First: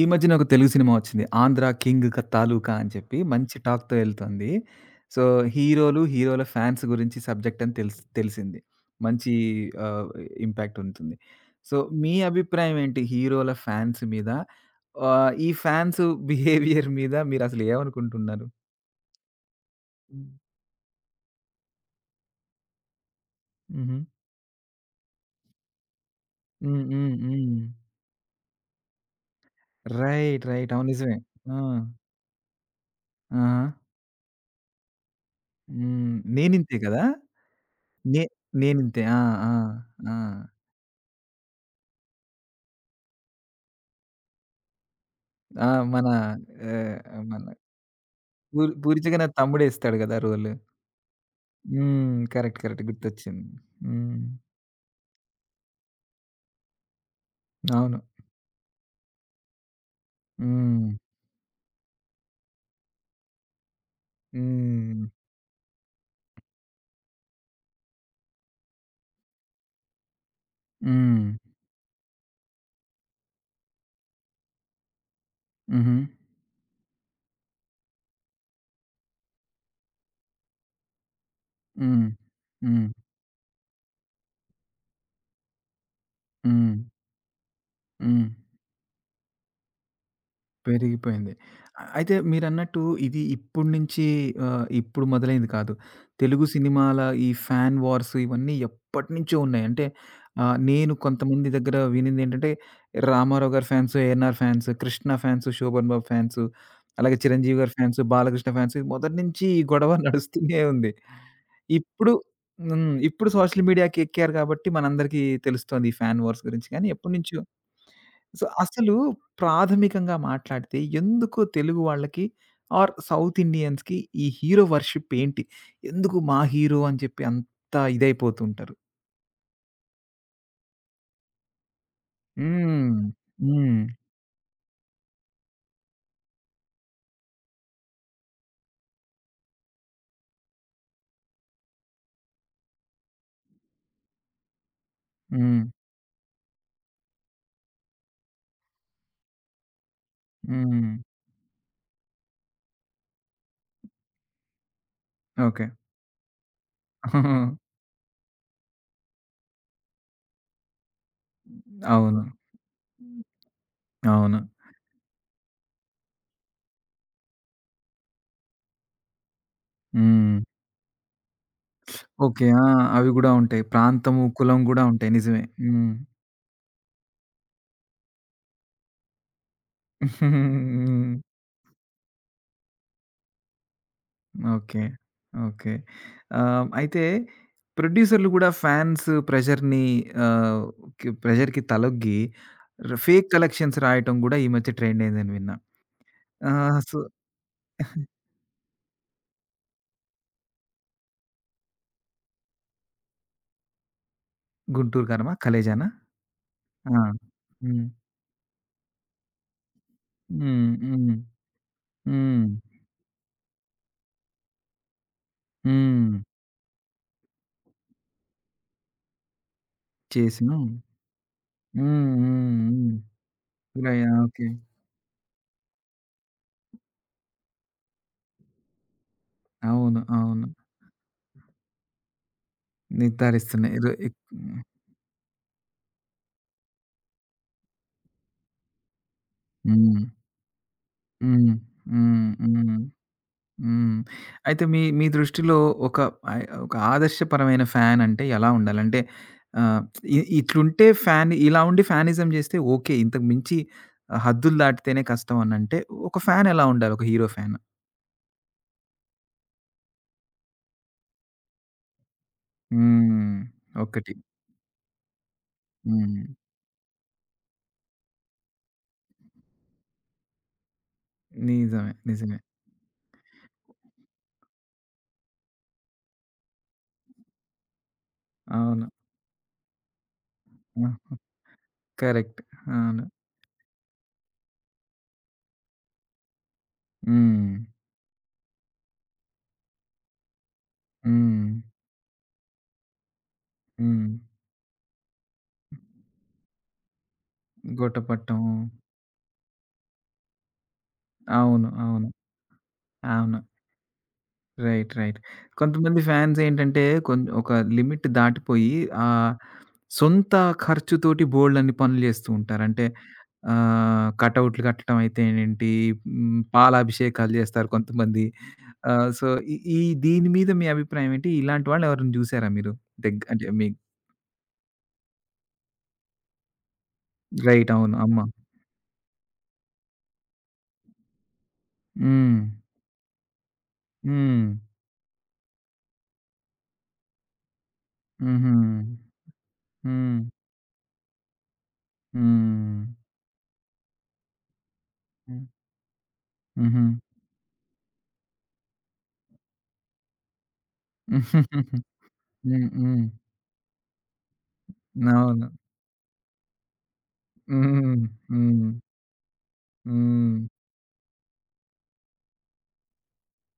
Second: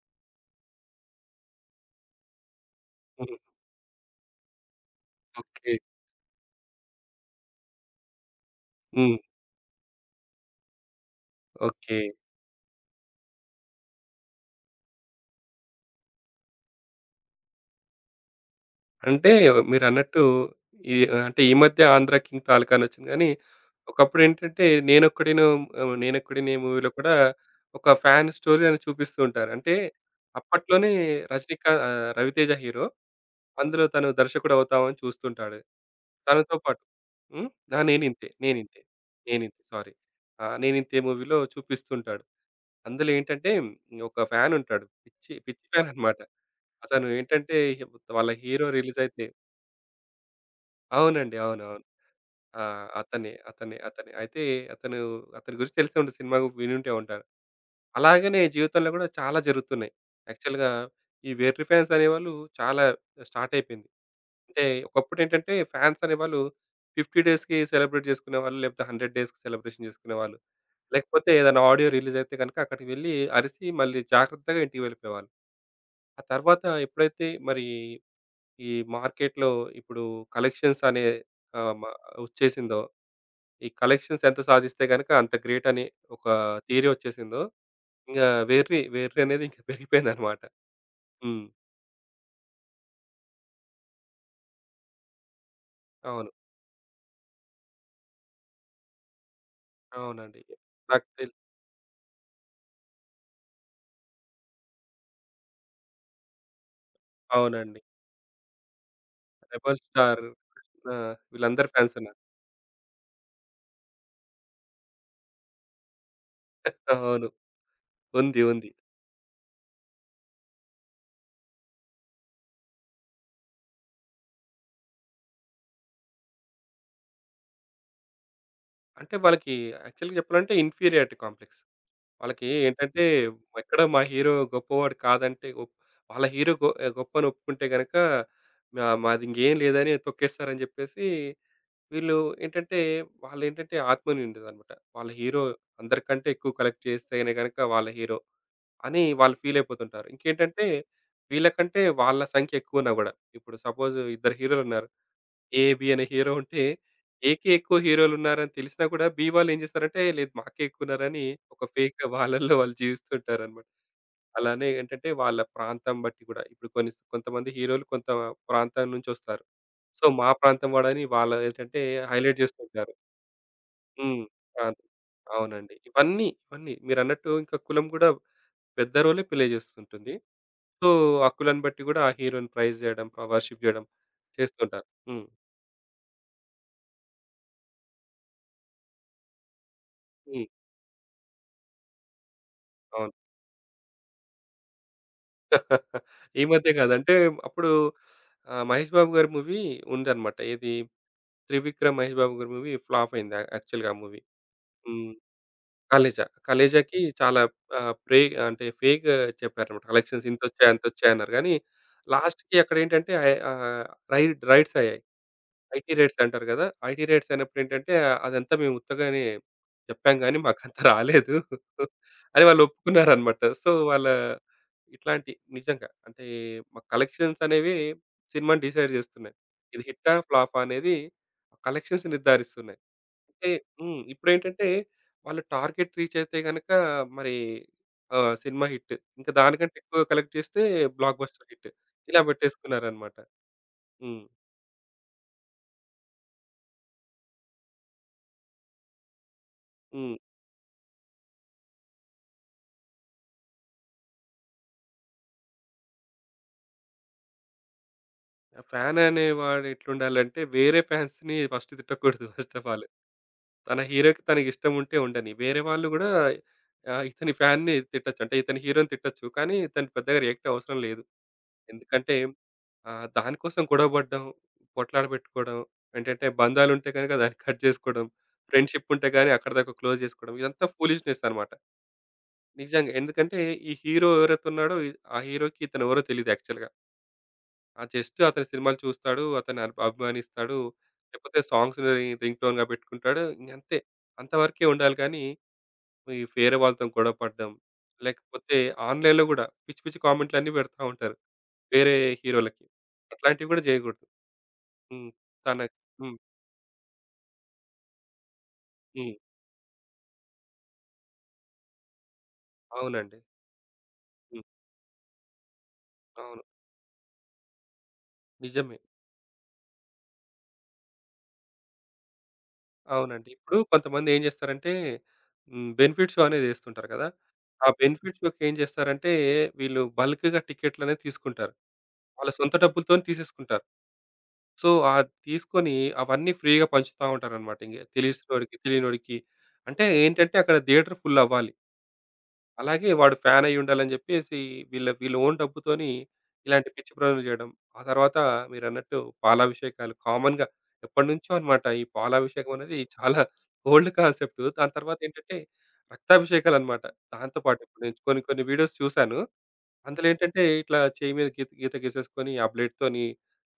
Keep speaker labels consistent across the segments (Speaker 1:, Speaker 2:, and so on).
Speaker 1: ఈ మధ్యన ఒక తెలుగు సినిమా వచ్చింది. 'ఆంధ్ర కింగ్ క తాలూకా' అని చెప్పి
Speaker 2: హ్మ్.
Speaker 1: మంచి టాక్‌తో ఎళ్తుంది. So,
Speaker 2: okay.
Speaker 1: హీరోలు, హీరోల ఫ్యాన్స్ గురించి సబ్జెక్ట్ అని తెలిసింది.
Speaker 2: హ్మ్.
Speaker 1: మంచి ఆహ్, ఇంపాక్ట్ ఉంటుంది. So,
Speaker 2: okay.
Speaker 1: మీ అభిప్రాయం ఏంటి హీరోల ఫ్యాన్స్ మీద? ఈ ఫ్యాన్స్ బిహేవియర్ మీద మీరసలు ఏమనుకుంటున్నారు?
Speaker 2: అంటే మీరన్నట్టు
Speaker 1: హ్మ్.
Speaker 2: ఈ ఈ మధ్య 'ఆంధ్ర కింగ్' తాలకానొచ్చింది గానీ,
Speaker 1: హుహు.
Speaker 2: ఒకప్పుడేంటంటే 'నేనొక్కడినే'
Speaker 1: హ్మ్.
Speaker 2: మూవీలో
Speaker 1: హ్మ్.
Speaker 2: కూడా
Speaker 1: హ్మ్.
Speaker 2: ఒక ఫ్యాన్ స్టోరీ అని చూపిస్తూ ఉంటారు. అంటే
Speaker 1: రైట్. రైట్. అవును.
Speaker 2: అప్పట్లోనే
Speaker 1: నిజమే. ఆ!
Speaker 2: 'రవితేజ' హీరో.
Speaker 1: ఆ!
Speaker 2: అందులో తను దర్శకుడవుతామని చూస్తుంటాడు.
Speaker 1: హ్మ్.
Speaker 2: తనతో
Speaker 1: నేనింతే
Speaker 2: పాటు
Speaker 1: కదా!
Speaker 2: హ్మ్. ఆ!
Speaker 1: నే నేనింతే. ఆ! ఆ!
Speaker 2: నేనింతే' సారీ.
Speaker 1: ఆ!
Speaker 2: ఆ! 'నేనింతే' మూవీలో చూపిస్తుంటాడు. అందులో ఏంటంటే ఒక ఫ్యాన్ ఉంటాడు. పిచ్చి పిచ్చి
Speaker 1: ఆ!
Speaker 2: ఫ్యాన్
Speaker 1: మన
Speaker 2: అన్నమాట. అతను
Speaker 1: ఆహ్, మన
Speaker 2: ఏంటంటే వాళ్ళ హీరో
Speaker 1: పూరి
Speaker 2: రిలీజ్
Speaker 1: పూరిచగా నా
Speaker 2: అయితే
Speaker 1: తమ్ముడేస్తాడు గదా! రోలు.
Speaker 2: అవునండి. అవునవును.
Speaker 1: హ్మ్. కరెక్ట్.
Speaker 2: ఆ!
Speaker 1: కరెక్ట్. గుర్తొచ్చింది.
Speaker 2: అతనే.
Speaker 1: హ్మ్.
Speaker 2: అయితే అతను అతని గురించి తెలిసే ఉంటుంది. సినిమా వినుంటే ఉంటారు.
Speaker 1: అవును.
Speaker 2: అలాగనే జీవితంలో కూడా చాలా జరుగుతున్నాయి. యాక్చువల్‌గా
Speaker 1: హ్మ్.
Speaker 2: ఈ వెర్రి ఫ్యాన్స్ అనేవాళ్ళు చాలా స్టార్ట్ అయిపోయింది. అంటే
Speaker 1: హ్మ్.
Speaker 2: ఒకప్పుడు ఏంటంటే ఫ్యాన్స్ అనేవాళ్ళు 50 డేస్‌కి సెలబ్రేట్ చేసుకునేవాళ్ళు. లేకపోతే 100 డేస్‌కి సెలబ్రేషన్ చేసుకునేవాళ్ళు.
Speaker 1: హ్మ్.
Speaker 2: లేకపోతే ఏదైనా ఆడియో రిలీజ్ అయితే గనుక అక్కడికి వెళ్లి అరిసి మళ్ళీ జాగ్రత్తగా ఇంటికి వెళ్ళిపోయేవాళ్ళు.
Speaker 1: హుహు.
Speaker 2: ఆ తర్వాత ఎప్పుడైతే మరి ఈ మార్కెట్‌లో ఇప్పుడు కలెక్షన్స్ అనే ఆహ్, మ
Speaker 1: హ్మ్.
Speaker 2: వచ్చేసిందో,
Speaker 1: హ్మ్.
Speaker 2: ఈ కలెక్షన్స్ ఎంత సాధిస్తే గనక అంత గ్రేట్ అని ఒక
Speaker 1: హ్మ్. హ్మ్.
Speaker 2: థియరీ వచ్చేసిందో, ఇంగ
Speaker 1: హ్మ్.
Speaker 2: వెర్రి, వెర్రి అనేది ఇంకా పెరిగిపోయిందనమాట.
Speaker 1: పెరిగిపోయింది.
Speaker 2: హ్మ్.
Speaker 1: అయితే మీరన్నట్టు ఇది ఇప్పుడు నుంచి ఇప్పుడు మొదలైంది కాదు.
Speaker 2: అవును.
Speaker 1: తెలుగు సినిమాల ఈ ఫ్యాన్ వార్స్ ఇవన్నీ ఎప్పటినుంచో ఉన్నాయి. అంటే
Speaker 2: అవునండి.
Speaker 1: నేను
Speaker 2: నాకు తెల్
Speaker 1: కొంతమంది దగ్గర వినిందేంటంటే, రామారావు గారి fans, ANR fans, Krishna fans, Sobhan Babu fans, అలాగే చిరంజీవి గారి
Speaker 2: అవునండి.
Speaker 1: ఫ్యాన్స్, బాలకృష్ణ ఫ్యాన్స్ మొదటి నుంచి ఈ
Speaker 2: 'రెబెల్
Speaker 1: గొడవ
Speaker 2: స్టార్'
Speaker 1: నడుస్తూనే ఉంది.
Speaker 2: ఆ! వీళ్ళందరూ ఫ్యాన్స్
Speaker 1: ఇప్పుడు
Speaker 2: ఉన్నారు.
Speaker 1: హ్మ్. ఇప్పుడు సోషల్ మీడియాకి ఎక్కారు కాబట్టి మనందరికీ తెలుస్తోంది ఈ ఫ్యాన్ వార్స్ గురించి. కానీ
Speaker 2: అవును.
Speaker 1: ఎప్పటినుంచో సో,
Speaker 2: ఉంది.
Speaker 1: అసలు ప్రాథమికంగా మాట్లాడితే ఎందుకు తెలుగు వాళ్ళకి ఆర్ సౌత్ ఇండియన్స్‌కి ఈ హీరో వర్షిప్ ఏంటి? ఎందుకు మా హీరో అని చెప్పి అంత ఇదైపోతుంటారు?
Speaker 2: అంటే వాళ్ళకి యాక్చువల్‌గా చెప్పాలంటే ఇన్ఫీరియారిటీ కాంప్లెక్స్. వాళ్ళకి
Speaker 1: హ్మ్.
Speaker 2: ఏంటంటే ఎక్కడ
Speaker 1: హ్మ్.
Speaker 2: మా హీరో గొప్పవాడు కాదంటే గొప్- వాళ్ళ హీరో గొప్పని ఒప్పుకుంటే గనక మాది ఇంకేం లేదని తొక్కేస్తారని చెప్పేసి వీళ్ళు ఏంటంటే వాళ్ళు ఏంటంటే ఆత్మ ఉండేది అనమాట వాళ్ళ హీరో
Speaker 1: హ్మ్.
Speaker 2: అందరికంటే ఎక్కువ కలెక్ట్ చేస్తేనే కనుక వాళ్ళ హీరో అని వాళ్ళు ఫీల్ అయిపోతుంటారు ఇంకేంటంటే
Speaker 1: హ్మ్.
Speaker 2: వీళ్ళకంటే వాళ్ళ సంఖ్య ఎక్కువ ఉన్నా కూడా ఇప్పుడు సపోజ్ ఇద్దరు హీరోలు ఉన్నారు
Speaker 1: ఓకే.
Speaker 2: ఏబి అనే హీరో ఉంటే, ఏకే ఎక్కువ హీరోలున్నారని తెలిసినా కూడా, బి వాళ్ళు ఏం చేస్తారంటే, లేదు మాకే ఎక్కువున్నారని ఒక ఫేక్‌గా
Speaker 1: అవును.
Speaker 2: వాళ్ళలో వాళ్ళు జీవిస్తుంటారనమాట.
Speaker 1: అవును.
Speaker 2: అలానే ఏంటంటే, వాళ్ళ ప్రాంతం బట్టి కూడా ఇప్పుడు కొన్ని కొంతమంది హీరోలు కొంత ప్రాంతం నుంచొస్తారు. సో, మా
Speaker 1: హ్మ్.
Speaker 2: ప్రాంతం వాడని వాళ్ళు ఏంటంటే, హైలైట్
Speaker 1: ఓకే. ఆ!
Speaker 2: చేస్తుంటారు.
Speaker 1: అవి గూడా ఉంటాయి.
Speaker 2: హ్మ్.
Speaker 1: ప్రాంతము, కులం గూడా
Speaker 2: ప్రాంతం.
Speaker 1: ఉంటాయి. నిజమే.
Speaker 2: అవునండి.
Speaker 1: హ్మ్.
Speaker 2: ఇవన్నీ, ఇవన్నీ మీరన్నట్టు ఇంకా కులం కూడా పెద్ద రోలే ప్లే చేస్తుంటుంది. సో,
Speaker 1: హ్మ్.
Speaker 2: ఆ కులాన్ని బట్టి కూడా ఆ హీరో‌ని ప్రైజ్ చేయడం, వర్షిప్ చేయడం
Speaker 1: ఓకే.
Speaker 2: చేస్తుంటారు. హ్మ్.
Speaker 1: ఓకే. అయితే ప్రొడ్యూసర్‌లు గూడా ఫ్యాన్స్ ప్రెషర్‌ని
Speaker 2: హ్మ్.
Speaker 1: ఆహ్, కి ప్రెషర్‌కి తలొగ్గి
Speaker 2: అవును.
Speaker 1: ఫేక్ కలెక్షన్స్ రాయటం గూడా ఈ మధ్య ట్రెండ్ అయిందని విన్నా.
Speaker 2: ఈ మధ్య కాదు.
Speaker 1: సో
Speaker 2: అంటే అప్పుడు 'మహేష్ బాబు' గారి మూవీ ఉందన్నమాట. ఏది 'త్రివిక్రమ్' 'మహేష్ బాబు' గారి మూవీ ఫ్లాప్ అయింది. యాక్చువల్‌గా ఆ మూవీ.
Speaker 1: గుంటూరు
Speaker 2: హ్మ్.
Speaker 1: కారమా? కలేజానా? ఆ!
Speaker 2: 'కలేజా'కి చాలా
Speaker 1: హ్మ్.
Speaker 2: ఆహ్, ప్రే అంటే ఫేక్ చెప్పారన్నమాట. కలెక్షన్స్ ఇంతొచ్చాయి,
Speaker 1: హ్మ్.
Speaker 2: అంతొచ్చాయి
Speaker 1: హ్మ్.
Speaker 2: అన్నారు. కానీ
Speaker 1: హ్మ్.
Speaker 2: లాస్ట్‌కి అక్కడేంటంటే ఆహ్, రైట్స్ అయ్యాయి. ఐటీ
Speaker 1: హ్మ్.
Speaker 2: రేట్స్ అంటారు కదా! ఐటీ రేట్స్ అయినప్పుడు ఏంటంటే, అదంతా మేము ఉత్తగానే చెప్పాం గానీ,
Speaker 1: చేసిను.
Speaker 2: మాకంత రాలేదు
Speaker 1: హ్మ్.
Speaker 2: అని
Speaker 1: హ్మ్.
Speaker 2: వాళ్ళు
Speaker 1: హ్మ్.
Speaker 2: ఒప్పుకున్నారనమాట. సో, వాళ్ళ
Speaker 1: ఓకే.
Speaker 2: ఇట్లాంటి నిజంగా అంటే, మా కలెక్షన్స్ అనేవి సినిమాని డిసైడ్ చేస్తున్నాయి. ఇది
Speaker 1: అవును.
Speaker 2: హిట్టా?
Speaker 1: అవును.
Speaker 2: ఫ్లాపా? అనేది కలెక్షన్స్ నిర్ధారిస్తున్నాయి. అంటే
Speaker 1: నిర్ధారిస్తున్నాయి. రు
Speaker 2: హ్మ్.
Speaker 1: ఎక్ హ్మ్.
Speaker 2: ఇప్పుడేంటంటే, వాళ్ళు టార్గెట్ రీచ్ అయితే గనక మరి సినిమా హిట్. ఇంకా దానికంటే ఎక్కువ
Speaker 1: హ్మ్.
Speaker 2: కలెక్ట్ చేస్తే బ్లాక్ బస్టర్
Speaker 1: హ్మ్.
Speaker 2: హిట్. ఇలా
Speaker 1: హ్మ్. హ్మ్.
Speaker 2: పెట్టేసుకున్నారనమాట.
Speaker 1: హ్మ్.
Speaker 2: హ్మ్.
Speaker 1: అయితే మీ మీ దృష్టిలో ఒక ఒక ఆదర్శపరమైన ఫ్యాన్ అంటే ఎలా ఉండాలి? అంటే ఆహ్,
Speaker 2: హ్మ్.
Speaker 1: ఇట్లుంటే ఫ్యాన్ ఇలా ఉండి ఫ్యానిజం చేస్తే ఓకే. ఇంతకు మించి హద్దులు దాటితేనే కష్టం అనంటే ఒక ఫ్యాన్ ఎలా ఉండాలి? ఒక హీరో ఫ్యాన్?
Speaker 2: ఫ్యాన్ అనేవాడు ఎట్లుండాలంటే వేరే ఫ్యాన్స్‌ని ఫస్ట్ తిట్టకూడదు ఫస్ట్ ఆఫ్ ఆల్.
Speaker 1: హ్మ్.
Speaker 2: తన
Speaker 1: ఒకటి.
Speaker 2: హీరోకి తనకి ఇష్టం ఉంటే ఉండని. వేరే వాళ్ళు గూడా
Speaker 1: హ్మ్.
Speaker 2: ఇతని ఫ్యాన్‌ని తిట్టొచ్చు. అంటే ఇతని హీరోని తిట్టొచ్చు. కానీ ఇతను పెద్దగా రియాక్ట్ అవసరం లేదు.
Speaker 1: నిజమే.
Speaker 2: ఎందుకంటే
Speaker 1: నిజమే.
Speaker 2: దానికోసం గొడవ పడడం, పొట్లాట పెట్టుకోవడం, ఏంటంటే బంధాలుంటే గనుక దాన్ని కట్ చేసుకోవడం,
Speaker 1: అవును.
Speaker 2: ఫ్రెండ్‌షిప్ ఉంటే గాని అక్కడి దాకా క్లోజ్ చేసుకోవడం. ఇదంతా
Speaker 1: ఆహా!
Speaker 2: ఫూలిష్‌నెస్ అన్నమాట.
Speaker 1: కరెక్ట్.
Speaker 2: నిజంగా.
Speaker 1: అవును.
Speaker 2: ఎందుకంటే ఈ హీరో ఎవరైతే ఉన్నాడో, ఆ హీరోకి ఇతనెవరో తెలీదు యాక్చువల్‌గా.
Speaker 1: హ్మ్.
Speaker 2: ఆ! జస్ట్ అతని సినిమాలు చూస్తాడు. అతన్ని అభిమానిస్తాడు. లేకపోతే
Speaker 1: హ్మ్.
Speaker 2: సాంగ్స్‌ని రింగ్ టోన్‌గా పెట్టుకుంటాడు. ఇంగంతే.
Speaker 1: హ్మ్.
Speaker 2: అంతవరకే ఉండాలి కానీ, ఈ వేరే వాళ్ళతో గొడవ పడడం,
Speaker 1: గుట్టపట్టం.
Speaker 2: లేకపోతే ఆన్‌లైన్‌లో గూడా పిచ్చి పిచ్చి కామెంట్‌లన్నీ పెడతా ఉంటారు.
Speaker 1: అవును.
Speaker 2: వేరే
Speaker 1: అవును.
Speaker 2: హీరోలకి.
Speaker 1: అవును.
Speaker 2: అట్లాంటివి గూడా జేయకూడదు.
Speaker 1: రైట్.
Speaker 2: హ్మ్.
Speaker 1: రైట్.
Speaker 2: తన
Speaker 1: కొంతమంది
Speaker 2: హ్మ్.
Speaker 1: ఫ్యాన్స్ ఏంటంటే ఒక లిమిట్ దాటిపోయి
Speaker 2: హ్మ్.
Speaker 1: ఆహ్, సొంత ఖర్చుతోటి బోలెడన్ని పనులు జేస్తూ ఉంటారు. అంటే
Speaker 2: అవునండి. హ్మ్.
Speaker 1: కటౌట్లు కట్టడం అయితేనేంటి, హ్మ్,
Speaker 2: అవును.
Speaker 1: పాలాభిషేకాలు జేస్తారు కొంతమంది.
Speaker 2: నిజమే.
Speaker 1: సో, ఈ ఈ దీని మీద మీ అభిప్రాయం ఏంటి? ఇలాంటి వాళ్ళు ఎవరైనా జూసారా మీరు?
Speaker 2: అవునండి.
Speaker 1: అంటే
Speaker 2: ఇప్పుడు
Speaker 1: మీ
Speaker 2: కొంతమంది ఏం జేస్తారంటే హ్మ్. బెనిఫిట్ షో అనేది జేస్తుంటారు కదా! ఆ
Speaker 1: రైట్. అవును.
Speaker 2: బెనిఫిట్
Speaker 1: అమ్మ.
Speaker 2: షోకి ఏం జేస్తారంటే వీళ్ళు బల్క్‌గా టికెట్లనేవి తీసుకుంటారు. వాళ్ళ
Speaker 1: హ్మ్.
Speaker 2: సొంత డబ్బులతోని తీసేసుకుంటారు.
Speaker 1: హ్మ్.
Speaker 2: సో, తీసుకొని అవన్నీ ఫ్రీగా పంచుతా ఉంటారనమాట. ఇంగ
Speaker 1: హుహు.
Speaker 2: తెలిసినోడికి, తెలియనోడికి. అంటే
Speaker 1: హ్మ్.
Speaker 2: ఏంటంటే అక్కడ థియేటర్ ఫుల్ అవ్వాలి.
Speaker 1: హ్మ్.
Speaker 2: అలాగే వాడు ఫ్యాన్ అయ్యుండాలని జెప్పేసి వీళ్ళ వీళ్ళ ఓన్
Speaker 1: హ్మ్.
Speaker 2: డబ్బుతోని ఇలాంటి
Speaker 1: హుహు.
Speaker 2: పిచ్చి పనులు జేయడం. ఆ తర్వాత మీరన్నట్టు పాలాభిషేకాలు కామన్‌గా ఎప్పటినుంచో అనమాట ఈ
Speaker 1: హ్మ్.
Speaker 2: పాలాభిషేకం అనేది
Speaker 1: హ్మ్.
Speaker 2: చాలా ఓల్డ్ కాన్సెప్ట్. దాని తర్వాతేంటంటే
Speaker 1: అవును.
Speaker 2: రక్తాభిషేకాలనమాట. దాంతో పాటు ఇప్పుడు నేను
Speaker 1: హ్మ్.
Speaker 2: కొన్ని కొన్ని
Speaker 1: హ్మ్.
Speaker 2: వీడియోస్ చూసాను. అందులో
Speaker 1: హ్మ్.
Speaker 2: ఏంటంటే ఇట్లా చెయ్యి మీద గీత గీత గీసేసుకొని ఆ బ్లేడ్‌తోని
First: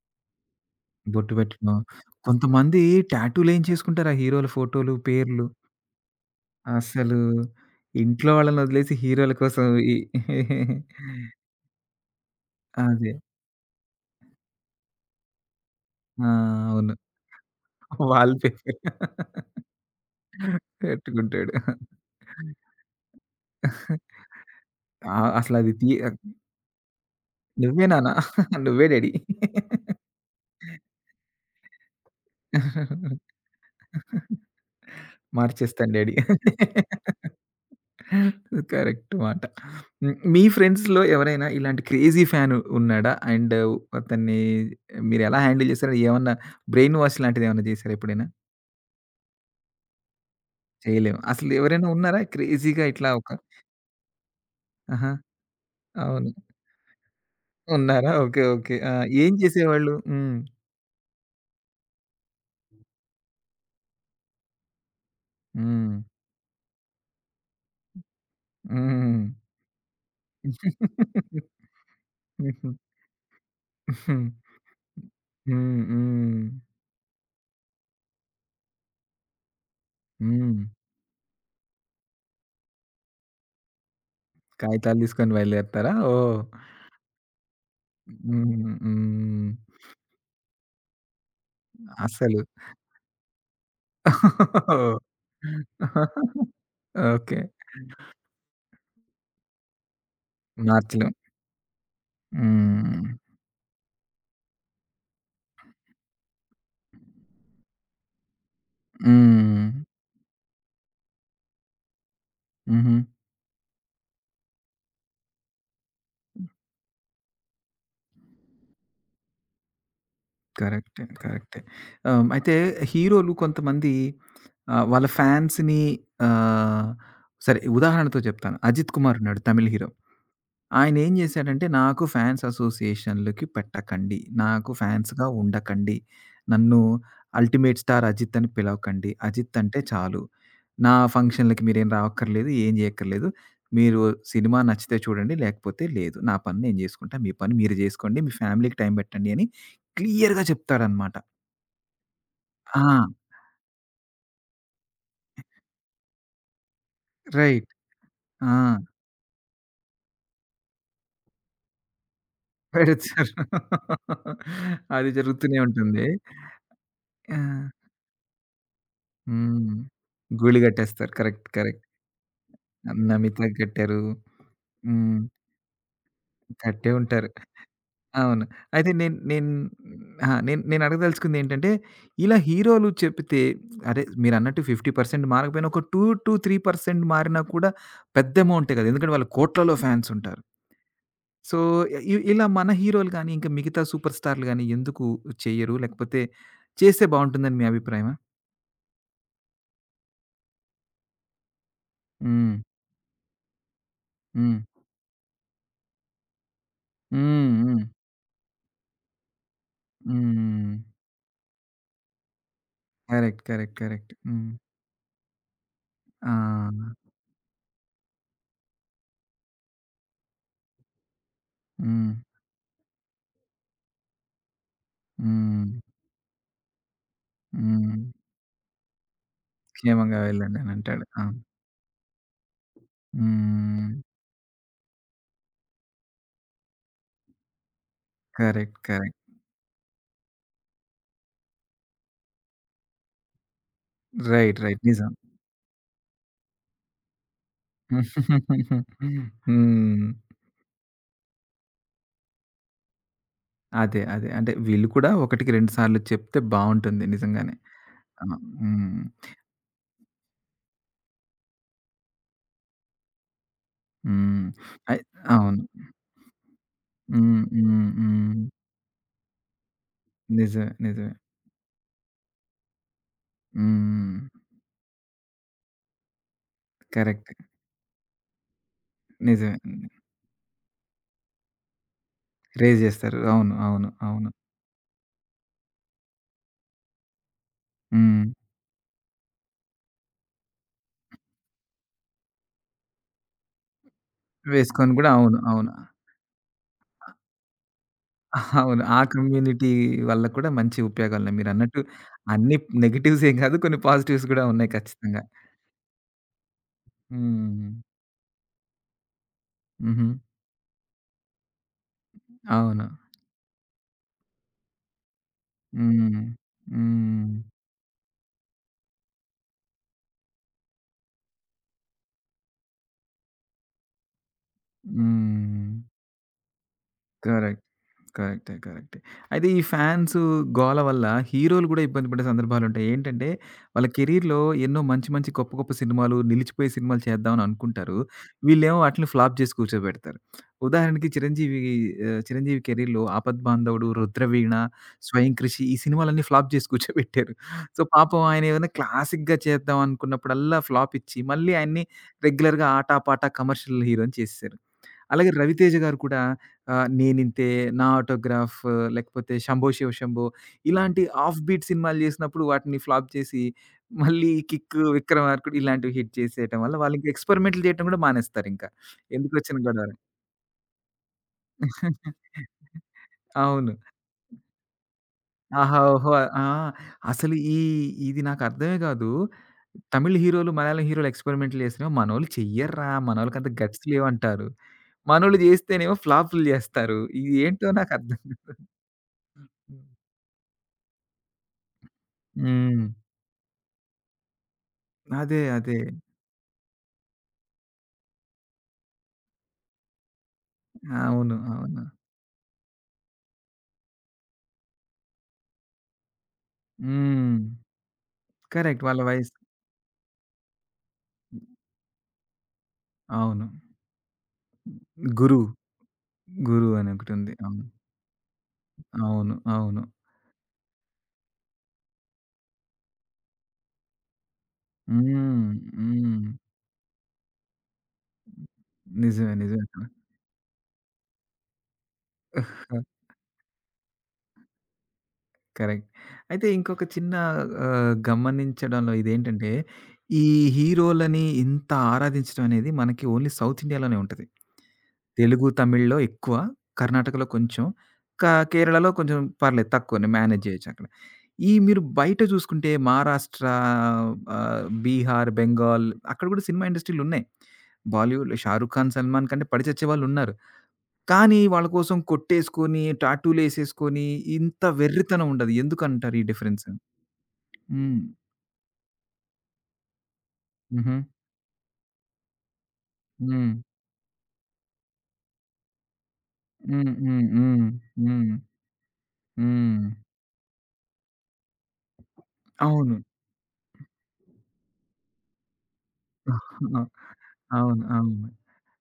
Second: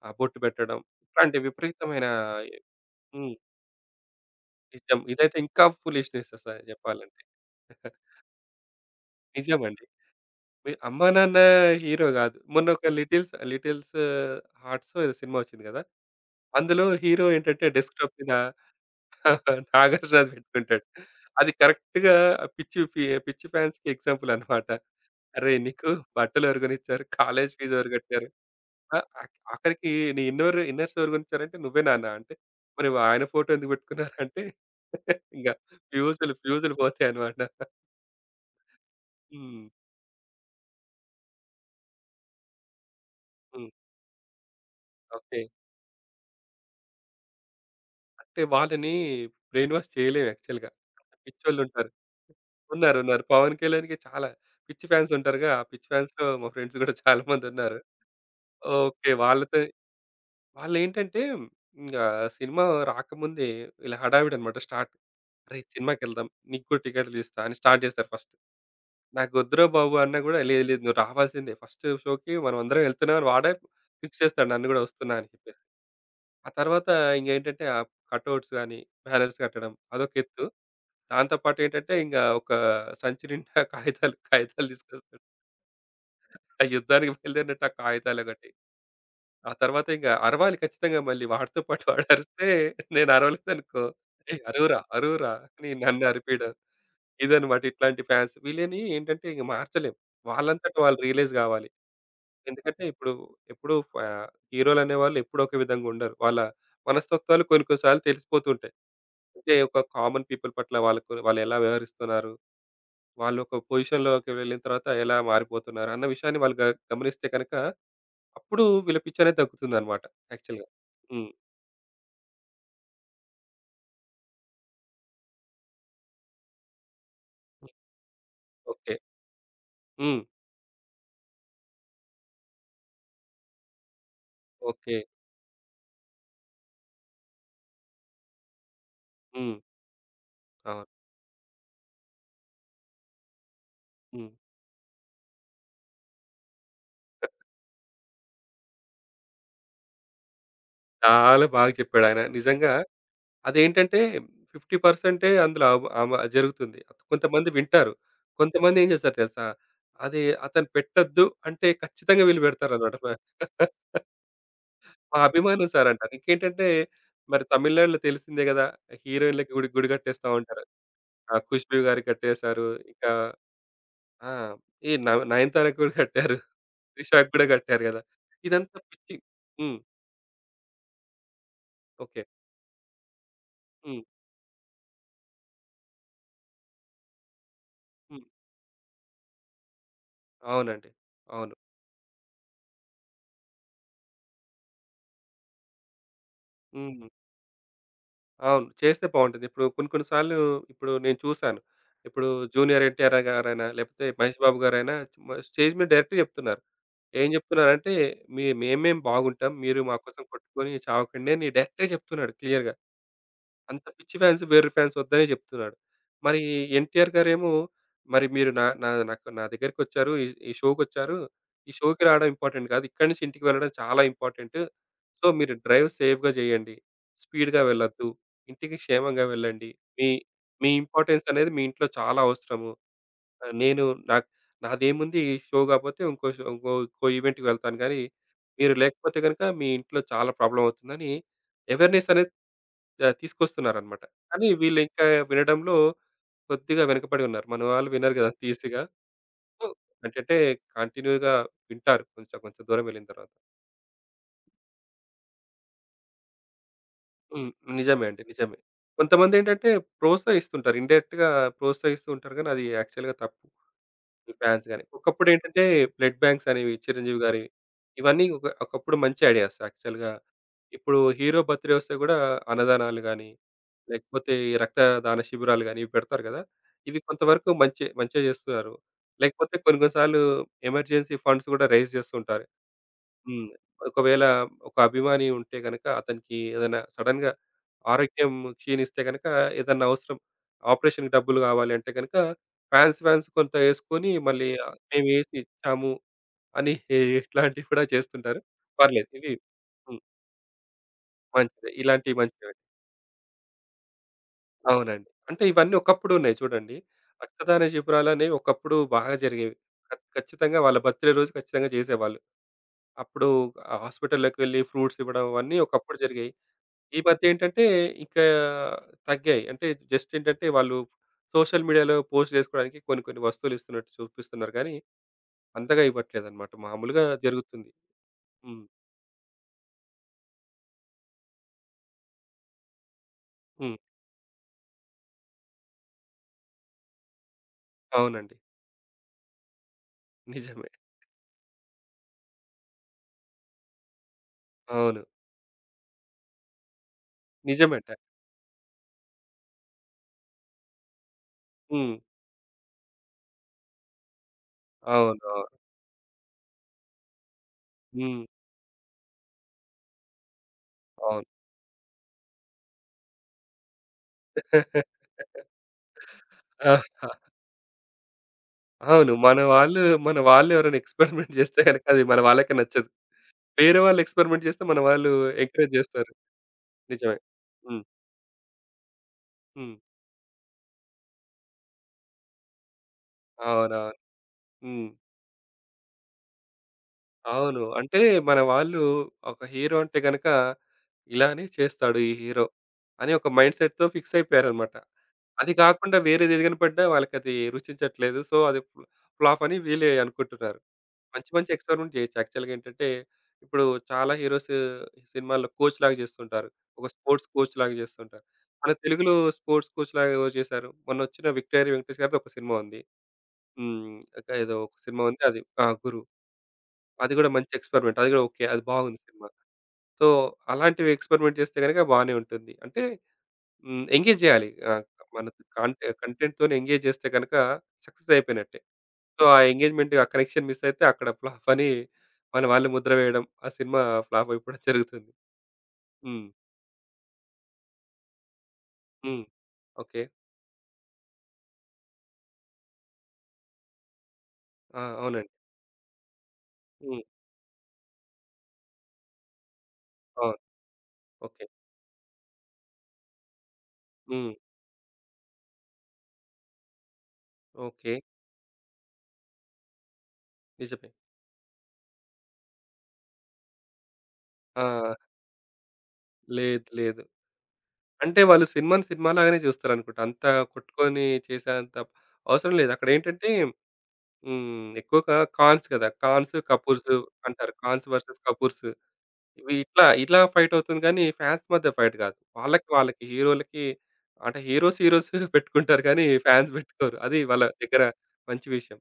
Speaker 2: ఆ బొట్టు పెట్టడం.
Speaker 1: బొట్టు
Speaker 2: ఇట్లాంటి
Speaker 1: పెట్టడం.
Speaker 2: విపరీతమైన
Speaker 1: కొంతమంది
Speaker 2: హ్మ్.
Speaker 1: టాటూలేయించేసుకుంటారు ఆ హీరోల ఫోటోలు,
Speaker 2: నిజం. ఇదైతే
Speaker 1: పేర్లు.
Speaker 2: ఇంకా ఫూలిష్‌నెస్ అసల
Speaker 1: అసలు
Speaker 2: చెప్పాలంటే.
Speaker 1: ఇంట్లో వాళ్ళని వదిలేసి హీరోల కోసం
Speaker 2: నిజమండి.
Speaker 1: ఈ
Speaker 2: మీ అమ్మా, నాన్న హీరో గాదు. మొన్న ఒక
Speaker 1: అదే.
Speaker 2: 'లిటిల్స్ లిటిల్స్ హార్ట్సో' ఏదో సినిమా వచ్చింది గదా!
Speaker 1: ఆ!
Speaker 2: అందులో
Speaker 1: అవును.
Speaker 2: హీరో ఏంటంటే డెస్క్‌టాప్ మీద
Speaker 1: వాల్ పేపర్
Speaker 2: నాగార్జునది పెట్టుకుంటాడు. అది
Speaker 1: పెట్టుకుంటాడు.
Speaker 2: కరెక్ట్‌గా పిచ్చి పిచ్చి ఫాన్స్‌కి ఎగ్జాంపుల్ అన్నమాట.
Speaker 1: ఆ!
Speaker 2: "అరేయ్!
Speaker 1: అసలది తీ
Speaker 2: నీకు బట్టలు ఎవరు గొనిచ్చారు? కాలేజ్ ఫీజు
Speaker 1: "నువ్వే
Speaker 2: ఎవరు
Speaker 1: నాన్న,
Speaker 2: గట్టారు?"
Speaker 1: నువ్వే
Speaker 2: ఆ!
Speaker 1: డ్యాడీ.
Speaker 2: ఆఖరికి నీ ఇన్నర్ ఇన్నర్ స్టోరీ గురించారంటే నువ్వే నాన్న అంటే, మరి ఆయన ఫోటో ఎందుకు పెట్టుకున్నారంటే ఇంగ
Speaker 1: మార్చేస్తాను డ్యాడీ."
Speaker 2: ఫ్యూజులు పోతాయన్నమాట.
Speaker 1: కరెక్ట్ మాట.
Speaker 2: హ్మ్.
Speaker 1: హ్మ్. మీ ఫ్రెండ్స్‌లో ఎవరైనా ఇలాంటి క్రేజీ ఫ్యాన్ ఉన్నాడా? అండ్
Speaker 2: హ్మ్.
Speaker 1: అతన్ని మీరెలా
Speaker 2: ఓకే.
Speaker 1: హ్యాండిల్ చేసారు? ఏమన్నా బ్రెయిన్ వాష్ లాంటిదేమన్నా చేసారా ఎప్పుడైనా?
Speaker 2: అంటే వాళ్ళని బ్రెయిన్ వాష్ చేయలేం యాక్చువల్‌గా.
Speaker 1: చేయలేము. అసలు ఎవరైనా
Speaker 2: పిచ్చోళ్ళుంటారు.
Speaker 1: ఉన్నారా క్రేజీగా ఇట్లా
Speaker 2: ఉన్నారు.
Speaker 1: ఒక
Speaker 2: పవన్ కళ్యాణ్‌కి చాలా పిచ్చి
Speaker 1: ఆహా!
Speaker 2: ఫ్యాన్స్ ఉంటారుగా. ఆ పిచ్చి ఫ్యాన్స్‌లో
Speaker 1: అవును.
Speaker 2: మా ఫ్రెండ్స్ గూడా చాలా మందున్నారు.
Speaker 1: ఉన్నారా? ఓకే. ఓకే. ఆ!
Speaker 2: ఓకే.
Speaker 1: ఏం
Speaker 2: వాళ్ళతో
Speaker 1: చేసేవాళ్ళు? హ్మ్.
Speaker 2: వాళ్ళేంటంటే ఇంగ సినిమా రాకముందే ఇలా హడావిడన్నమాట స్టార్ట్. "అరేయ్!
Speaker 1: హ్మ్.
Speaker 2: సినిమాకెళ్దాం. నీకు కూడా టికెట్లు తీస్తా" అని స్టార్ట్ చేస్తారు ఫస్ట్.
Speaker 1: హ్మ్.
Speaker 2: నాకొద్దురా బాబు! అన్నా గూడా, "లేదు నువ్వు రావాల్సిందే. ఫస్ట్ షోకి మనం
Speaker 1: హుహు.
Speaker 2: అందరం వెళ్తున్నామని" వాడే ఫిక్స్ చేస్తాడు నన్ను గూడా వస్తున్నా అని చెప్పేసి.
Speaker 1: హ్మ్. హ్మ్.
Speaker 2: ఆ తర్వాత ఇంకేంటంటే ఆ కటౌట్స్ గాని, బ్యానర్స్ కట్టడం అదొక ఎత్తు.
Speaker 1: హ్మ్.
Speaker 2: దాంతో పాటు ఏంటంటే ఇంక ఒక సంచి నిండా కాగితాలు
Speaker 1: కాగితాలు
Speaker 2: తీసుకొస్తాడు.
Speaker 1: తీసుకొని బయలుదేరతారా? ఓహ్!
Speaker 2: ఆ యుద్ధానికి బయలుదేరినట్టు ఆ కాగితాలొకటి.
Speaker 1: హ్మ్. హ్మ్.
Speaker 2: ఆ తర్వాత ఇంక అరవాలి ఖచ్చితంగా మళ్ళీ వాడితో పాటు
Speaker 1: అసలు
Speaker 2: వాడరిస్తే నేను అరవలేదనుకో, "ఏయ్! అరువురా,
Speaker 1: ఓహ్!
Speaker 2: అరువురా" అని నన్ను అరిపియడం.
Speaker 1: ఓకే.
Speaker 2: ఇదన్నమాట ఇట్లాంటి ఫ్యాన్స్. వీళ్ళని ఏంటంటే ఇంక మార్చలేం. వాళ్ళంతట వాళ్ళు
Speaker 1: మార్చలేం.
Speaker 2: రియలైజ్ గావాలి. ఎందుకంటే
Speaker 1: హ్మ్.
Speaker 2: ఇప్పుడు ఎప్పుడు ఫ హీరోలు అనేవాళ్ళు ఎప్పుడూ ఒకే విధంగా ఉండరు. వాళ్ళ మనస్తత్వాలు కొన్ని కొన్ని సార్లు తెలిసిపోతుంటాయి. అంటే
Speaker 1: హ్మ్.
Speaker 2: ఒక కామన్ పీపుల్ పట్ల వాళ్ళకు వాళ్ళు ఎలా వ్యవహరిస్తున్నారు?
Speaker 1: హుహు.
Speaker 2: వాళ్ళు ఒక పొజిషన్‌లోకి వెళ్ళిన తర్వాత ఎలా మారిపోతున్నారు? అన్న విషయాన్ని వాళ్ళు గమనిస్తే గనక అప్పుడు వీళ్ళ పిచ్ అనేది తగ్గుతుందన్నమాట యాక్చువల్‌గా.
Speaker 1: కరెక్టే.
Speaker 2: హ్మ్.
Speaker 1: కరెక్టే. అయితే హీరోలు కొంతమంది వాళ్ళ ఫ్యాన్స్‌ని ఆహ్, సరే ఉదాహరణతో చెప్తాను. 'అజిత్
Speaker 2: ఓకే.
Speaker 1: కుమార్' ఉన్నాడు తమిళ్ హీరో.
Speaker 2: హ్మ్.
Speaker 1: ఆయనేం జేశాడంటే, నాకు ఫ్యాన్స్ అసోసియేషన్‌లకి పెట్టకండి. నాకు
Speaker 2: ఓకే.
Speaker 1: ఫ్యాన్స్‌గా ఉండకండి. నన్ను అల్టిమేట్ స్టార్ అజిత్ అని పిలవకండి. అజిత్
Speaker 2: హ్మ్.
Speaker 1: అంటే చాలు.
Speaker 2: అవును.
Speaker 1: నా ఫంక్షన్‌లకి మీరేం రావక్కర్లేదు. ఏం జేయక్కర్లేదు. మీరు
Speaker 2: హ్మ్.
Speaker 1: సినిమా నచ్చితే చూడండి. లేకపోతే లేదు. నా పని నేను జేసుకుంటా. మీ పని మీరు జేసుకోండి. మీ ఫ్యామిలీకి టైం పెట్టండి అని క్లియర్‌గా చెప్తాడనమాట.
Speaker 2: చాలా బాగా చెప్పాడాయన. నిజంగా
Speaker 1: ఆ!
Speaker 2: అదేంటంటే 50% అందులో అవ జరుగుతుంది. కొంతమంది
Speaker 1: రైట్.
Speaker 2: వింటారు.
Speaker 1: ఆ!
Speaker 2: కొంతమంది ఏం చేస్తారు తెలుసా? అది అతను పెట్టొద్దు అంటే ఖచ్చితంగా వీళ్ళు పెడతారన్నమాట.
Speaker 1: పెడతారు. అది
Speaker 2: మా
Speaker 1: జరుగుతూనే
Speaker 2: అభిమానులు సార్
Speaker 1: ఉంటుంది.
Speaker 2: అంటారు. ఇంకేంటంటే
Speaker 1: ఆ!
Speaker 2: మరి తమిళనాడులో తెలిసిందే గదా! హీరోయిన్‌లకి గుడి
Speaker 1: హ్మ్.
Speaker 2: గుడి కట్టేస్తా
Speaker 1: గూళి
Speaker 2: ఉంటారు.
Speaker 1: గట్టేస్తారు.
Speaker 2: ఆ
Speaker 1: కరెక్ట్.
Speaker 2: 'ఖుష్బూ'
Speaker 1: కరెక్ట్.
Speaker 2: గారికి కట్టేసారు. ఇంకా
Speaker 1: నమిత కట్టారు.
Speaker 2: ఆ! ఈ న
Speaker 1: హ్మ్.
Speaker 2: 'నయనతారకి' కూడా కట్టారు.
Speaker 1: కట్టే ఉంటారు.
Speaker 2: 'త్రిషకి' కూడా కట్టారు గదా!
Speaker 1: అవును.
Speaker 2: ఇదంతా
Speaker 1: అయితే
Speaker 2: పిచ్చి
Speaker 1: నేను నేను
Speaker 2: హ్మ్.
Speaker 1: ఆ! నేను నేను అడగదలుచుకుందేంటంటే,
Speaker 2: ఓకే.
Speaker 1: ఇలా హీరోలు చెప్తే అదే
Speaker 2: హ్మ్.
Speaker 1: మీరన్నట్టు 50% మారకపోయినా ఒక 2-3% మారినా కూడా
Speaker 2: హ్మ్.
Speaker 1: పెద్ద అమౌంటే కదా! ఎందుకంటే వాళ్ళు కోట్లలో ఫ్యాన్స్ ఉంటారు.
Speaker 2: అవునండి. అవును.
Speaker 1: సో, ఇలా మన హీరోలు గాని, ఇంకా మిగతా సూపర్ స్టార్‌లు గాని ఎందుకు చెయ్యరు? లేకపోతే చేస్తే
Speaker 2: హ్మ్.
Speaker 1: బావుంటుందని మీ అభిప్రాయమా?
Speaker 2: అవును. చేస్తే బావుంటది. ఇప్పుడు కొన్ని కొన్ని సార్లు ఇప్పుడు నేను చూసాను. ఇప్పుడు
Speaker 1: హ్మ్.
Speaker 2: జూనియర్ ఎన్‌టిఆర్ గారైనా, లేకపోతే మహేష్ బాబు
Speaker 1: హ్మ్.
Speaker 2: గారైనా స్టేజ్ మీద డైరెక్ట్‌గా చెప్తున్నారు. ఏం
Speaker 1: హ్మ్. హ్మ్.
Speaker 2: చెప్తున్నారంటే, " మేమేం బాగుంటాం. మీరు మా కోసం కొట్టుకొని
Speaker 1: హ్మ్.
Speaker 2: చావకండి" అని డైరెక్ట్‌గా చెప్తున్నాడు క్లియర్‌గా.
Speaker 1: కరెక్ట్. కరెక్ట్.
Speaker 2: అంత
Speaker 1: కరెక్ట్.
Speaker 2: పిచ్చి ఫ్యాన్స్
Speaker 1: హ్మ్.
Speaker 2: వేరే ఫ్యాన్స్ వద్దనే చెప్తున్నాడు.
Speaker 1: ఆ!
Speaker 2: మరి ఎన్టీఆర్ గారేమో మరి మీరు నా నా నాకు దగ్గరికొచ్చారు. ఈ ఈ షోకొచ్చారు. ఈ షోకి
Speaker 1: హ్మ్.
Speaker 2: రావడం ఇంపార్టెంట్ కాదు. ఇక్కడి నుంచి ఇంటికి వెళ్ళడం చాలా ఇంపార్టెంట్. సో, మీరు
Speaker 1: హ్మ్.
Speaker 2: డ్రైవ్ సేఫ్‌గా చేయండి. స్పీడ్‌గా
Speaker 1: హ్మ్.
Speaker 2: వెళ్ళొద్దు. ఇంటికి క్షేమంగా వెళ్ళండి. మీ
Speaker 1: క్షేమంగా వెళ్ళండి
Speaker 2: మీ
Speaker 1: అనంటాడు.
Speaker 2: ఇంపార్టెన్స్
Speaker 1: అవును.
Speaker 2: అనేది మీ ఇంట్లో చాలా అవసరము. ఆహ్, నేను
Speaker 1: హ్మ్.
Speaker 2: నాకు నాదేముంది ఈ షో కాపోతే ఇంకో షో ఇంకో ఇంకో ఈవెంట్‌కి వెళ్తాను గానీ, మీరు
Speaker 1: కరెక్ట్. కరెక్ట్.
Speaker 2: లేకపోతే గనుక మీ ఇంట్లో చాలా ప్రాబ్లమ్ అవుతుందని అవేర్‌నెస్ అనేది తీసుకొస్తున్నారన్నమాట. కానీ
Speaker 1: రైట్. రైట్.
Speaker 2: వీళ్ళింకా
Speaker 1: నిజం.
Speaker 2: వినడంలో కొద్దిగా వెనకపడి ఉన్నారు. మన వాళ్ళు వినరు గదా! అంత ఈజీగా. సో,
Speaker 1: హ్మ్.
Speaker 2: ఏంటంటే కంటిన్యూ‌గా వింటారు కొంచెం, కొంచెం దూరం వెళ్ళిన తర్వాత.
Speaker 1: అదే. అదే. అంటే వీళ్ళు కూడా ఒకటికి రెండు సార్లు చెప్తే బావుంటుంది
Speaker 2: హ్మ్.
Speaker 1: నిజంగానే.
Speaker 2: నిజమే అండి.
Speaker 1: ఆ!
Speaker 2: నిజమే.
Speaker 1: హ్మ్.
Speaker 2: కొంతమందేంటంటే ప్రోత్సహిస్తుంటారు. ఇండైరెక్ట్‌గా ప్రోత్సహిస్తూ ఉంటారు గానీ, అది యాక్చువల్‌గా తప్పు. ఈ
Speaker 1: హ్మ్.
Speaker 2: ఫ్యాన్స్ గాని.
Speaker 1: అయి అవును.
Speaker 2: ఒకప్పుడేంటంటే బ్లడ్ బ్యాంక్స్ అనేవి 'చిరంజీవి'
Speaker 1: హ్మ్.
Speaker 2: గారివి.
Speaker 1: హ్మ్.
Speaker 2: ఇవన్నీ
Speaker 1: హ్మ్.
Speaker 2: ఒకప్పుడు మంచి ఐడియాస్ యాక్చువల్‌గా.
Speaker 1: నిజమే.
Speaker 2: ఇప్పుడు
Speaker 1: నిజమే.
Speaker 2: హీరో బర్త్‌డే వస్తే గూడా అన్నదానాలు గాని
Speaker 1: హ్మ్.
Speaker 2: లేకపోతే ఈ రక్తదాన శిబిరాలు గాని ఇవి పెడతారు కదా! ఇవి
Speaker 1: కరెక్ట్.
Speaker 2: కొంతవరకు మంచి మంచిగా చేస్తున్నారు. లేకపోతే
Speaker 1: నిజమే.
Speaker 2: కొన్ని కొన్ని సార్లు ఎమర్జెన్సీ ఫండ్స్ కూడా రైజ్ చేస్తుంటారు.
Speaker 1: రేజ్ చేస్తారు.
Speaker 2: హ్మ్.
Speaker 1: అవును. అవును.
Speaker 2: ఒకవేళ
Speaker 1: అవును.
Speaker 2: ఒక అభిమాని ఉంటే గనక అతనికి ఏదైనా సడెన్‌గా
Speaker 1: హ్మ్.
Speaker 2: ఆరోగ్యం క్షీణిస్తే గనక ఏదన్నా అవసరం ఆపరేషన్‌కి డబ్బులు కావాలి అంటే గనక ఫ్యాన్స్ ఫ్యాన్స్ కొంత యేసుకొని మళ్ళీ
Speaker 1: వేసుకొని కూడా
Speaker 2: మేమేసి
Speaker 1: అవును. అవును.
Speaker 2: ఇచ్చాము అని ఇట్లాంటివి కూడా చేస్తుంటారు.
Speaker 1: అవును. ఆ
Speaker 2: పర్లేదు ఇవి
Speaker 1: కమ్యూనిటీ
Speaker 2: హ్మ్.
Speaker 1: వల్ల కూడా మంచి ఉపయోగాలున్నాయి.
Speaker 2: మంచిదే.
Speaker 1: మీరన్నట్టు
Speaker 2: ఇలాంటివి మంచిగా
Speaker 1: అన్ని నెగెటివ్స్ ఏం కాదు. కొన్ని పాజిటివ్స్ కూడా ఉన్నాయి
Speaker 2: అవునండి.
Speaker 1: ఖచ్చితంగా.
Speaker 2: అంటే ఇవన్నీ ఒకప్పుడు ఉన్నాయి చూడండి. రక్తదాన
Speaker 1: హ్మ్.
Speaker 2: శిబిరాలనేవి ఒకప్పుడు బాగా జరిగేవి.
Speaker 1: హుహు.
Speaker 2: ఖచ్చితంగా వాళ్ళ బర్త్‌డే రోజు ఖచ్చితంగా చేసేవాళ్ళు.
Speaker 1: అవును.
Speaker 2: అప్పుడు ఆ హాస్పిటల్‌లోకి వెళ్లి ఫ్రూట్స్ ఇవ్వడం అవన్నీ ఒకప్పుడు
Speaker 1: హ్మ్.
Speaker 2: జరిగాయి. ఈ
Speaker 1: హ్మ్.
Speaker 2: మధ్య ఏంటంటే ఇంకా తగ్గాయి. అంటే జస్ట్ ఏంటంటే వాళ్ళు సోషల్ మీడియాలో పోస్ట్ చేసుకోవడానికి కొన్ని కొన్ని వస్తువులు ఇస్తున్నట్టు చూపిస్తున్నారు గానీ,
Speaker 1: హ్మ్.
Speaker 2: అంతగా ఇవ్వట్లేదన్నమాట. మామూలుగా
Speaker 1: కరెక్ట్.
Speaker 2: జరుగుతుంది.
Speaker 1: కరెక్టే.
Speaker 2: హ్మ్.
Speaker 1: కరెక్టే. అయితే ఈ ఫ్యాన్స్ గోల వల్ల హీరోలు గూడా ఇబ్బంది పడే సందర్భాలుంటాయి. ఏంటంటే,
Speaker 2: హ్మ్.
Speaker 1: వాళ్ళ కెరీర్‌లో ఎన్నో మంచి, మంచి గొప్ప, గొప్ప సినిమాలు, నిలిచిపోయే సినిమాలు చేద్దామని అనుకుంటారు.
Speaker 2: అవునండి.
Speaker 1: వీళ్ళేమో ఆటిలిని ఫ్లాప్ చేసి కూర్చోబెడతారు.
Speaker 2: నిజమే.
Speaker 1: ఉదాహరణకి చిరంజీవి చిరంజీవి కెరీర్‌లో 'ఆపద్బాంధవుడు', 'రుద్రవీణ',
Speaker 2: అవును.
Speaker 1: 'స్వయం కృషి' ఈ సినిమాలన్నీ ఫ్లాప్ చేసి కూర్చోబెట్టారు. సో,
Speaker 2: నిజమేట.
Speaker 1: పాపం ఆయన ఏదైనా క్లాసిక్‌గా చేద్దాం అనుకున్నప్పుడల్లా ఫ్లాప్ ఇచ్చి, మళ్ళీ ఆయన్ని
Speaker 2: హ్మ్.
Speaker 1: రెగ్యులర్‌గా ఆటా పాటా కమర్షియల్ హీరోని చేసేసారు.
Speaker 2: అవును.
Speaker 1: అలాగే
Speaker 2: అవును.
Speaker 1: 'రవితేజ' గారు కూడా ఆ! 'నేనింతే', 'నా
Speaker 2: హ్మ్.
Speaker 1: ఆటోగ్రాఫ్' లేకపోతే 'శంభో శివ శంభో' ఇలాంటి
Speaker 2: అవును.
Speaker 1: ఆఫ్ బీట్ సినిమాలు చేసినప్పుడు వాటిని ఫ్లాప్ చేసి మళ్ళీ 'కిక్', 'విక్రమార్కుడు' ఇలాంటివి హిట్ చేసేయటం వల్ల వాళ్ళింకా
Speaker 2: ఆహా!
Speaker 1: ఎక్స్‌పెరిమెంట్లు చేయటం కూడా మానేస్తారింకా.
Speaker 2: అవును.
Speaker 1: ఎందుకొచ్చిన గొడవని.
Speaker 2: మన వాళ్ళు ఎవరైనా ఎక్స్‌పెరిమెంట్ చేస్తే గనక అది మన వాళ్ళకే నచ్చదు.
Speaker 1: అవును.
Speaker 2: వేరే వాళ్ళు ఎక్స్‌పెరిమెంట్ చేస్తే మన వాళ్ళు ఎంకరేజ్
Speaker 1: 'ఆహా! ఓహో!'
Speaker 2: చేస్తారు.
Speaker 1: ఆ!
Speaker 2: నిజమే.
Speaker 1: అసలు ఈ
Speaker 2: హ్మ్.
Speaker 1: ఇది నాకర్థమే కాదు.
Speaker 2: హ్మ్.
Speaker 1: తమిళ్ హీరోలు, మలయాళం హీరోలు ఎక్స్‌పెరిమెంట్లు చేసినేమో మనోళ్ళు చెయ్యర్రా! మనోళ్ళకంత గట్స్
Speaker 2: అవునవును.
Speaker 1: లేవంటారు.
Speaker 2: హ్మ్.
Speaker 1: మనోళ్ళు చేస్తేనేమో ఫ్లాపులు చేస్తారు. ఇది
Speaker 2: అవును.
Speaker 1: ఏంటో
Speaker 2: అంటే
Speaker 1: నాకర్థం
Speaker 2: మన
Speaker 1: కాదు.
Speaker 2: వాళ్ళు ఒక హీరో
Speaker 1: హ్మ్.
Speaker 2: అంటే గనక ఇలానే చేస్తాడు ఈ హీరో
Speaker 1: హ్మ్.
Speaker 2: అని ఒక మైండ్ సెట్‌తో ఫిక్స్ అయిపోయారన్నమాట.
Speaker 1: అదే.
Speaker 2: అది
Speaker 1: అదే.
Speaker 2: కాకుండా వేరేది ఏది కనపడ్డా వాళ్ళకది రుచించట్లేదు. సో, అది ఫ్లాప్ అని వీళ్ళే అనుకుంటున్నారు. మంచి
Speaker 1: అవును.
Speaker 2: మంచి
Speaker 1: అవును.
Speaker 2: ఎక్స్‌పెరిమెంట్ చేయొచ్చు. యాక్చువల్‌గా ఏంటంటే, ఇప్పుడు చాలా హీరోస్ సినిమాల్లో కోచ్ లాగా చేస్తుంటారు. ఒక స్పోర్ట్స్
Speaker 1: హ్మ్.
Speaker 2: కోచ్ లాగా చేస్తుంటారు. మన
Speaker 1: కరెక్ట్. వాళ్ళ
Speaker 2: తెలుగులో
Speaker 1: వయసు
Speaker 2: స్పోర్ట్స్ కోచ్ లాగా ఎవరు చేశారు? మొన్నొచ్చిన 'విక్టోరి వెంకటేష్' గారిది ఒక సినిమా ఉంది.
Speaker 1: అవును.
Speaker 2: హ్మ్. ఒక ఏదో ఒక సినిమా ఉంది.
Speaker 1: గురు.
Speaker 2: అది ఆ! 'గురు.'
Speaker 1: గురు అని
Speaker 2: అది కూడా
Speaker 1: ఒకటుంది.
Speaker 2: మంచి
Speaker 1: అవును.
Speaker 2: ఎక్స్‌పెరిమెంట్. అది కూడా ఓకే. అది బాగుంది సినిమా.
Speaker 1: అవును. అవును.
Speaker 2: సో, అలాంటివి ఎక్స్‌పెరిమెంట్ చేస్తే గనుక బానే ఉంటుంది. అంటే హ్మ్. ఎంగేజ్ చేయాలి. మన
Speaker 1: హ్మ్. హ్మ్.
Speaker 2: కంటెంట్‌తోని ఎంగేజ్ చేస్తే గనుక సక్సెస్ అయిపోయినట్టే. సో,
Speaker 1: నిజమే.
Speaker 2: ఆ
Speaker 1: నిజమే.
Speaker 2: ఎంగేజ్‌మెంట్ ఆ కనెక్షన్ మిస్ అయితే అక్కడ ఫ్లాప్ అని మన వాళ్ళు ముద్ర వేయడం. ఆ సినిమా ఫ్లాప్ అయిపోవడం జరుగుతుంది.
Speaker 1: కరెక్ట్.
Speaker 2: హ్మ్.
Speaker 1: అయితే ఇంకొక చిన్న గమనించడంలో
Speaker 2: హ్మ్.
Speaker 1: ఇదేంటంటే,
Speaker 2: ఓకే.
Speaker 1: ఈ హీరోలని ఇంత ఆరాధించడం అనేది మనకి ఓన్లీ సౌత్ ఇండియాలోనే ఉంటది.
Speaker 2: ఆ! అవునండి.
Speaker 1: తెలుగు, తమిళ్‌లో ఎక్కువ.
Speaker 2: హ్మ్.
Speaker 1: కర్ణాటకలో కొంచెం. క కేరళలో కొంచెం పర్లేదు తక్కువనే
Speaker 2: అవును.
Speaker 1: మేనేజ్ జేయొచ్చక్కడ.
Speaker 2: ఓకే.
Speaker 1: ఈ మీరు బయట జూసుకుంటే మహారాష్ట్ర,
Speaker 2: హ్మ్.
Speaker 1: బీహార్, బెంగాల్ అక్కడ గూడా సినిమా ఇండస్ట్రీలున్నాయి.
Speaker 2: ఓకే.
Speaker 1: బాలీవుడ్‌లో 'షారుఖ్ ఖాన్, సల్మాన్ ఖాన్' అంటే పడి చచ్చేవాళ్ళున్నారు.
Speaker 2: నిజమే.
Speaker 1: కానీ వాళ్ళ కోసం కొట్టేసుకొని, టాటూలేసేసుకొని ఇంత
Speaker 2: ఆ!
Speaker 1: వెర్రితనం ఉండదు. ఎందుకంటారు ఈ డిఫరెన్స్?
Speaker 2: లేదు.
Speaker 1: హ్మ్.
Speaker 2: అంటే వాళ్ళు సినిమాని సినిమా లాగానే చూస్తారనుకుంటా. అంత
Speaker 1: హుహు.
Speaker 2: కొట్టుకొని చేసేంత అవసరం లేదు. అక్కడేంటంటే
Speaker 1: హ్మ్.
Speaker 2: హ్మ్. ఎక్కువగా ఖాన్స్ కదా! ఖాన్స్, కపూర్స్
Speaker 1: హ్మ్. హ్మ్.
Speaker 2: అంటారు.
Speaker 1: హ్మ్.
Speaker 2: ఖాన్స్ వర్సస్
Speaker 1: హ్మ్.
Speaker 2: కపూర్స్. ఇవి
Speaker 1: హ్మ్.
Speaker 2: ఇట్లా ఇట్లా ఫైట్ అవుతుంది కానీ ఫ్యాన్స్ మధ్య ఫైట్ కాదు. వాళ్ళకి
Speaker 1: అవును.
Speaker 2: వాళ్ళకి హీరోలకి అంటే హీరోస్ పెట్టుకుంటారు కానీ ఫ్యాన్స్
Speaker 1: అవును.
Speaker 2: పెట్టుకోరు. అది వాళ్ళ దగ్గర
Speaker 1: అవును. అవును.
Speaker 2: మంచి విషయం.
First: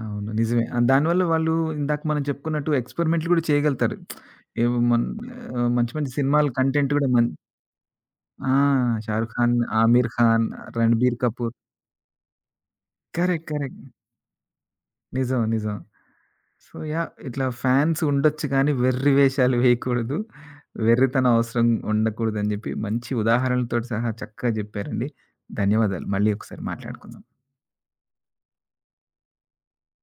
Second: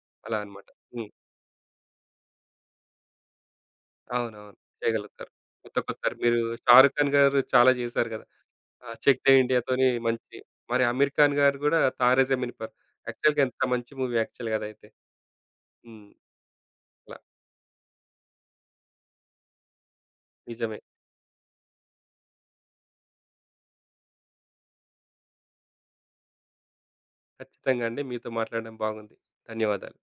Speaker 1: అవును.
Speaker 2: అలా
Speaker 1: నిజమే.
Speaker 2: అన్నమాట. హ్మ్.
Speaker 1: దానివల్ల వాళ్ళు ఇందాక మనం చెప్పుకున్నట్టు ఎక్స్‌పెరిమెంట్లు గూడా చేయగలుగుతారు.
Speaker 2: అవునవును.
Speaker 1: ఏవో మన్
Speaker 2: చేయగలుగుతారు. కొత్త
Speaker 1: మంచి
Speaker 2: కొత్త
Speaker 1: మంచి
Speaker 2: మీరు
Speaker 1: సినిమాల కంటెంట్
Speaker 2: 'షారుఖ్
Speaker 1: గూడా
Speaker 2: ఖాన్'
Speaker 1: మన్
Speaker 2: గారు చాలా చేశారు కదా!
Speaker 1: ఆ!
Speaker 2: ఆ 'చెక్
Speaker 1: 'షారుఖ్
Speaker 2: ద
Speaker 1: ఖాన్',
Speaker 2: ఇండియా'తోని
Speaker 1: 'ఆమీర్
Speaker 2: మంచి
Speaker 1: ఖాన్',
Speaker 2: మరి 'అమీర్
Speaker 1: 'రణబీర్
Speaker 2: ఖాన్'
Speaker 1: కపూర్'
Speaker 2: గారు కూడా 'తారే జమీన్ పర్' యాక్చువల్‌గా
Speaker 1: కరెక్ట్.
Speaker 2: ఎంత
Speaker 1: కరెక్ట్.
Speaker 2: మంచి మూవీ యాక్చువల్‌గా అదైతే.
Speaker 1: నిజం. నిజం.
Speaker 2: హ్మ్.
Speaker 1: So, yeah!
Speaker 2: అలా
Speaker 1: ఇట్లా ఫాన్స్ ఉండొచ్చు కానీ, వెర్రి వేషాలు వేయకూడదు.
Speaker 2: నిజమే.
Speaker 1: వెర్రితనం అవసరం ఉండకూడదని జెప్పి మంచి ఉదాహరణలతోటి సహా చక్కగా జెప్పారండి. ధన్యవాదాలు. మళ్ళీ ఒకసారి మాట్లాడుకుందాం.
Speaker 2: ఖచ్చితంగా అండి. మీతో మాట్లాడడం బాగుంది. ధన్యవాదాలు.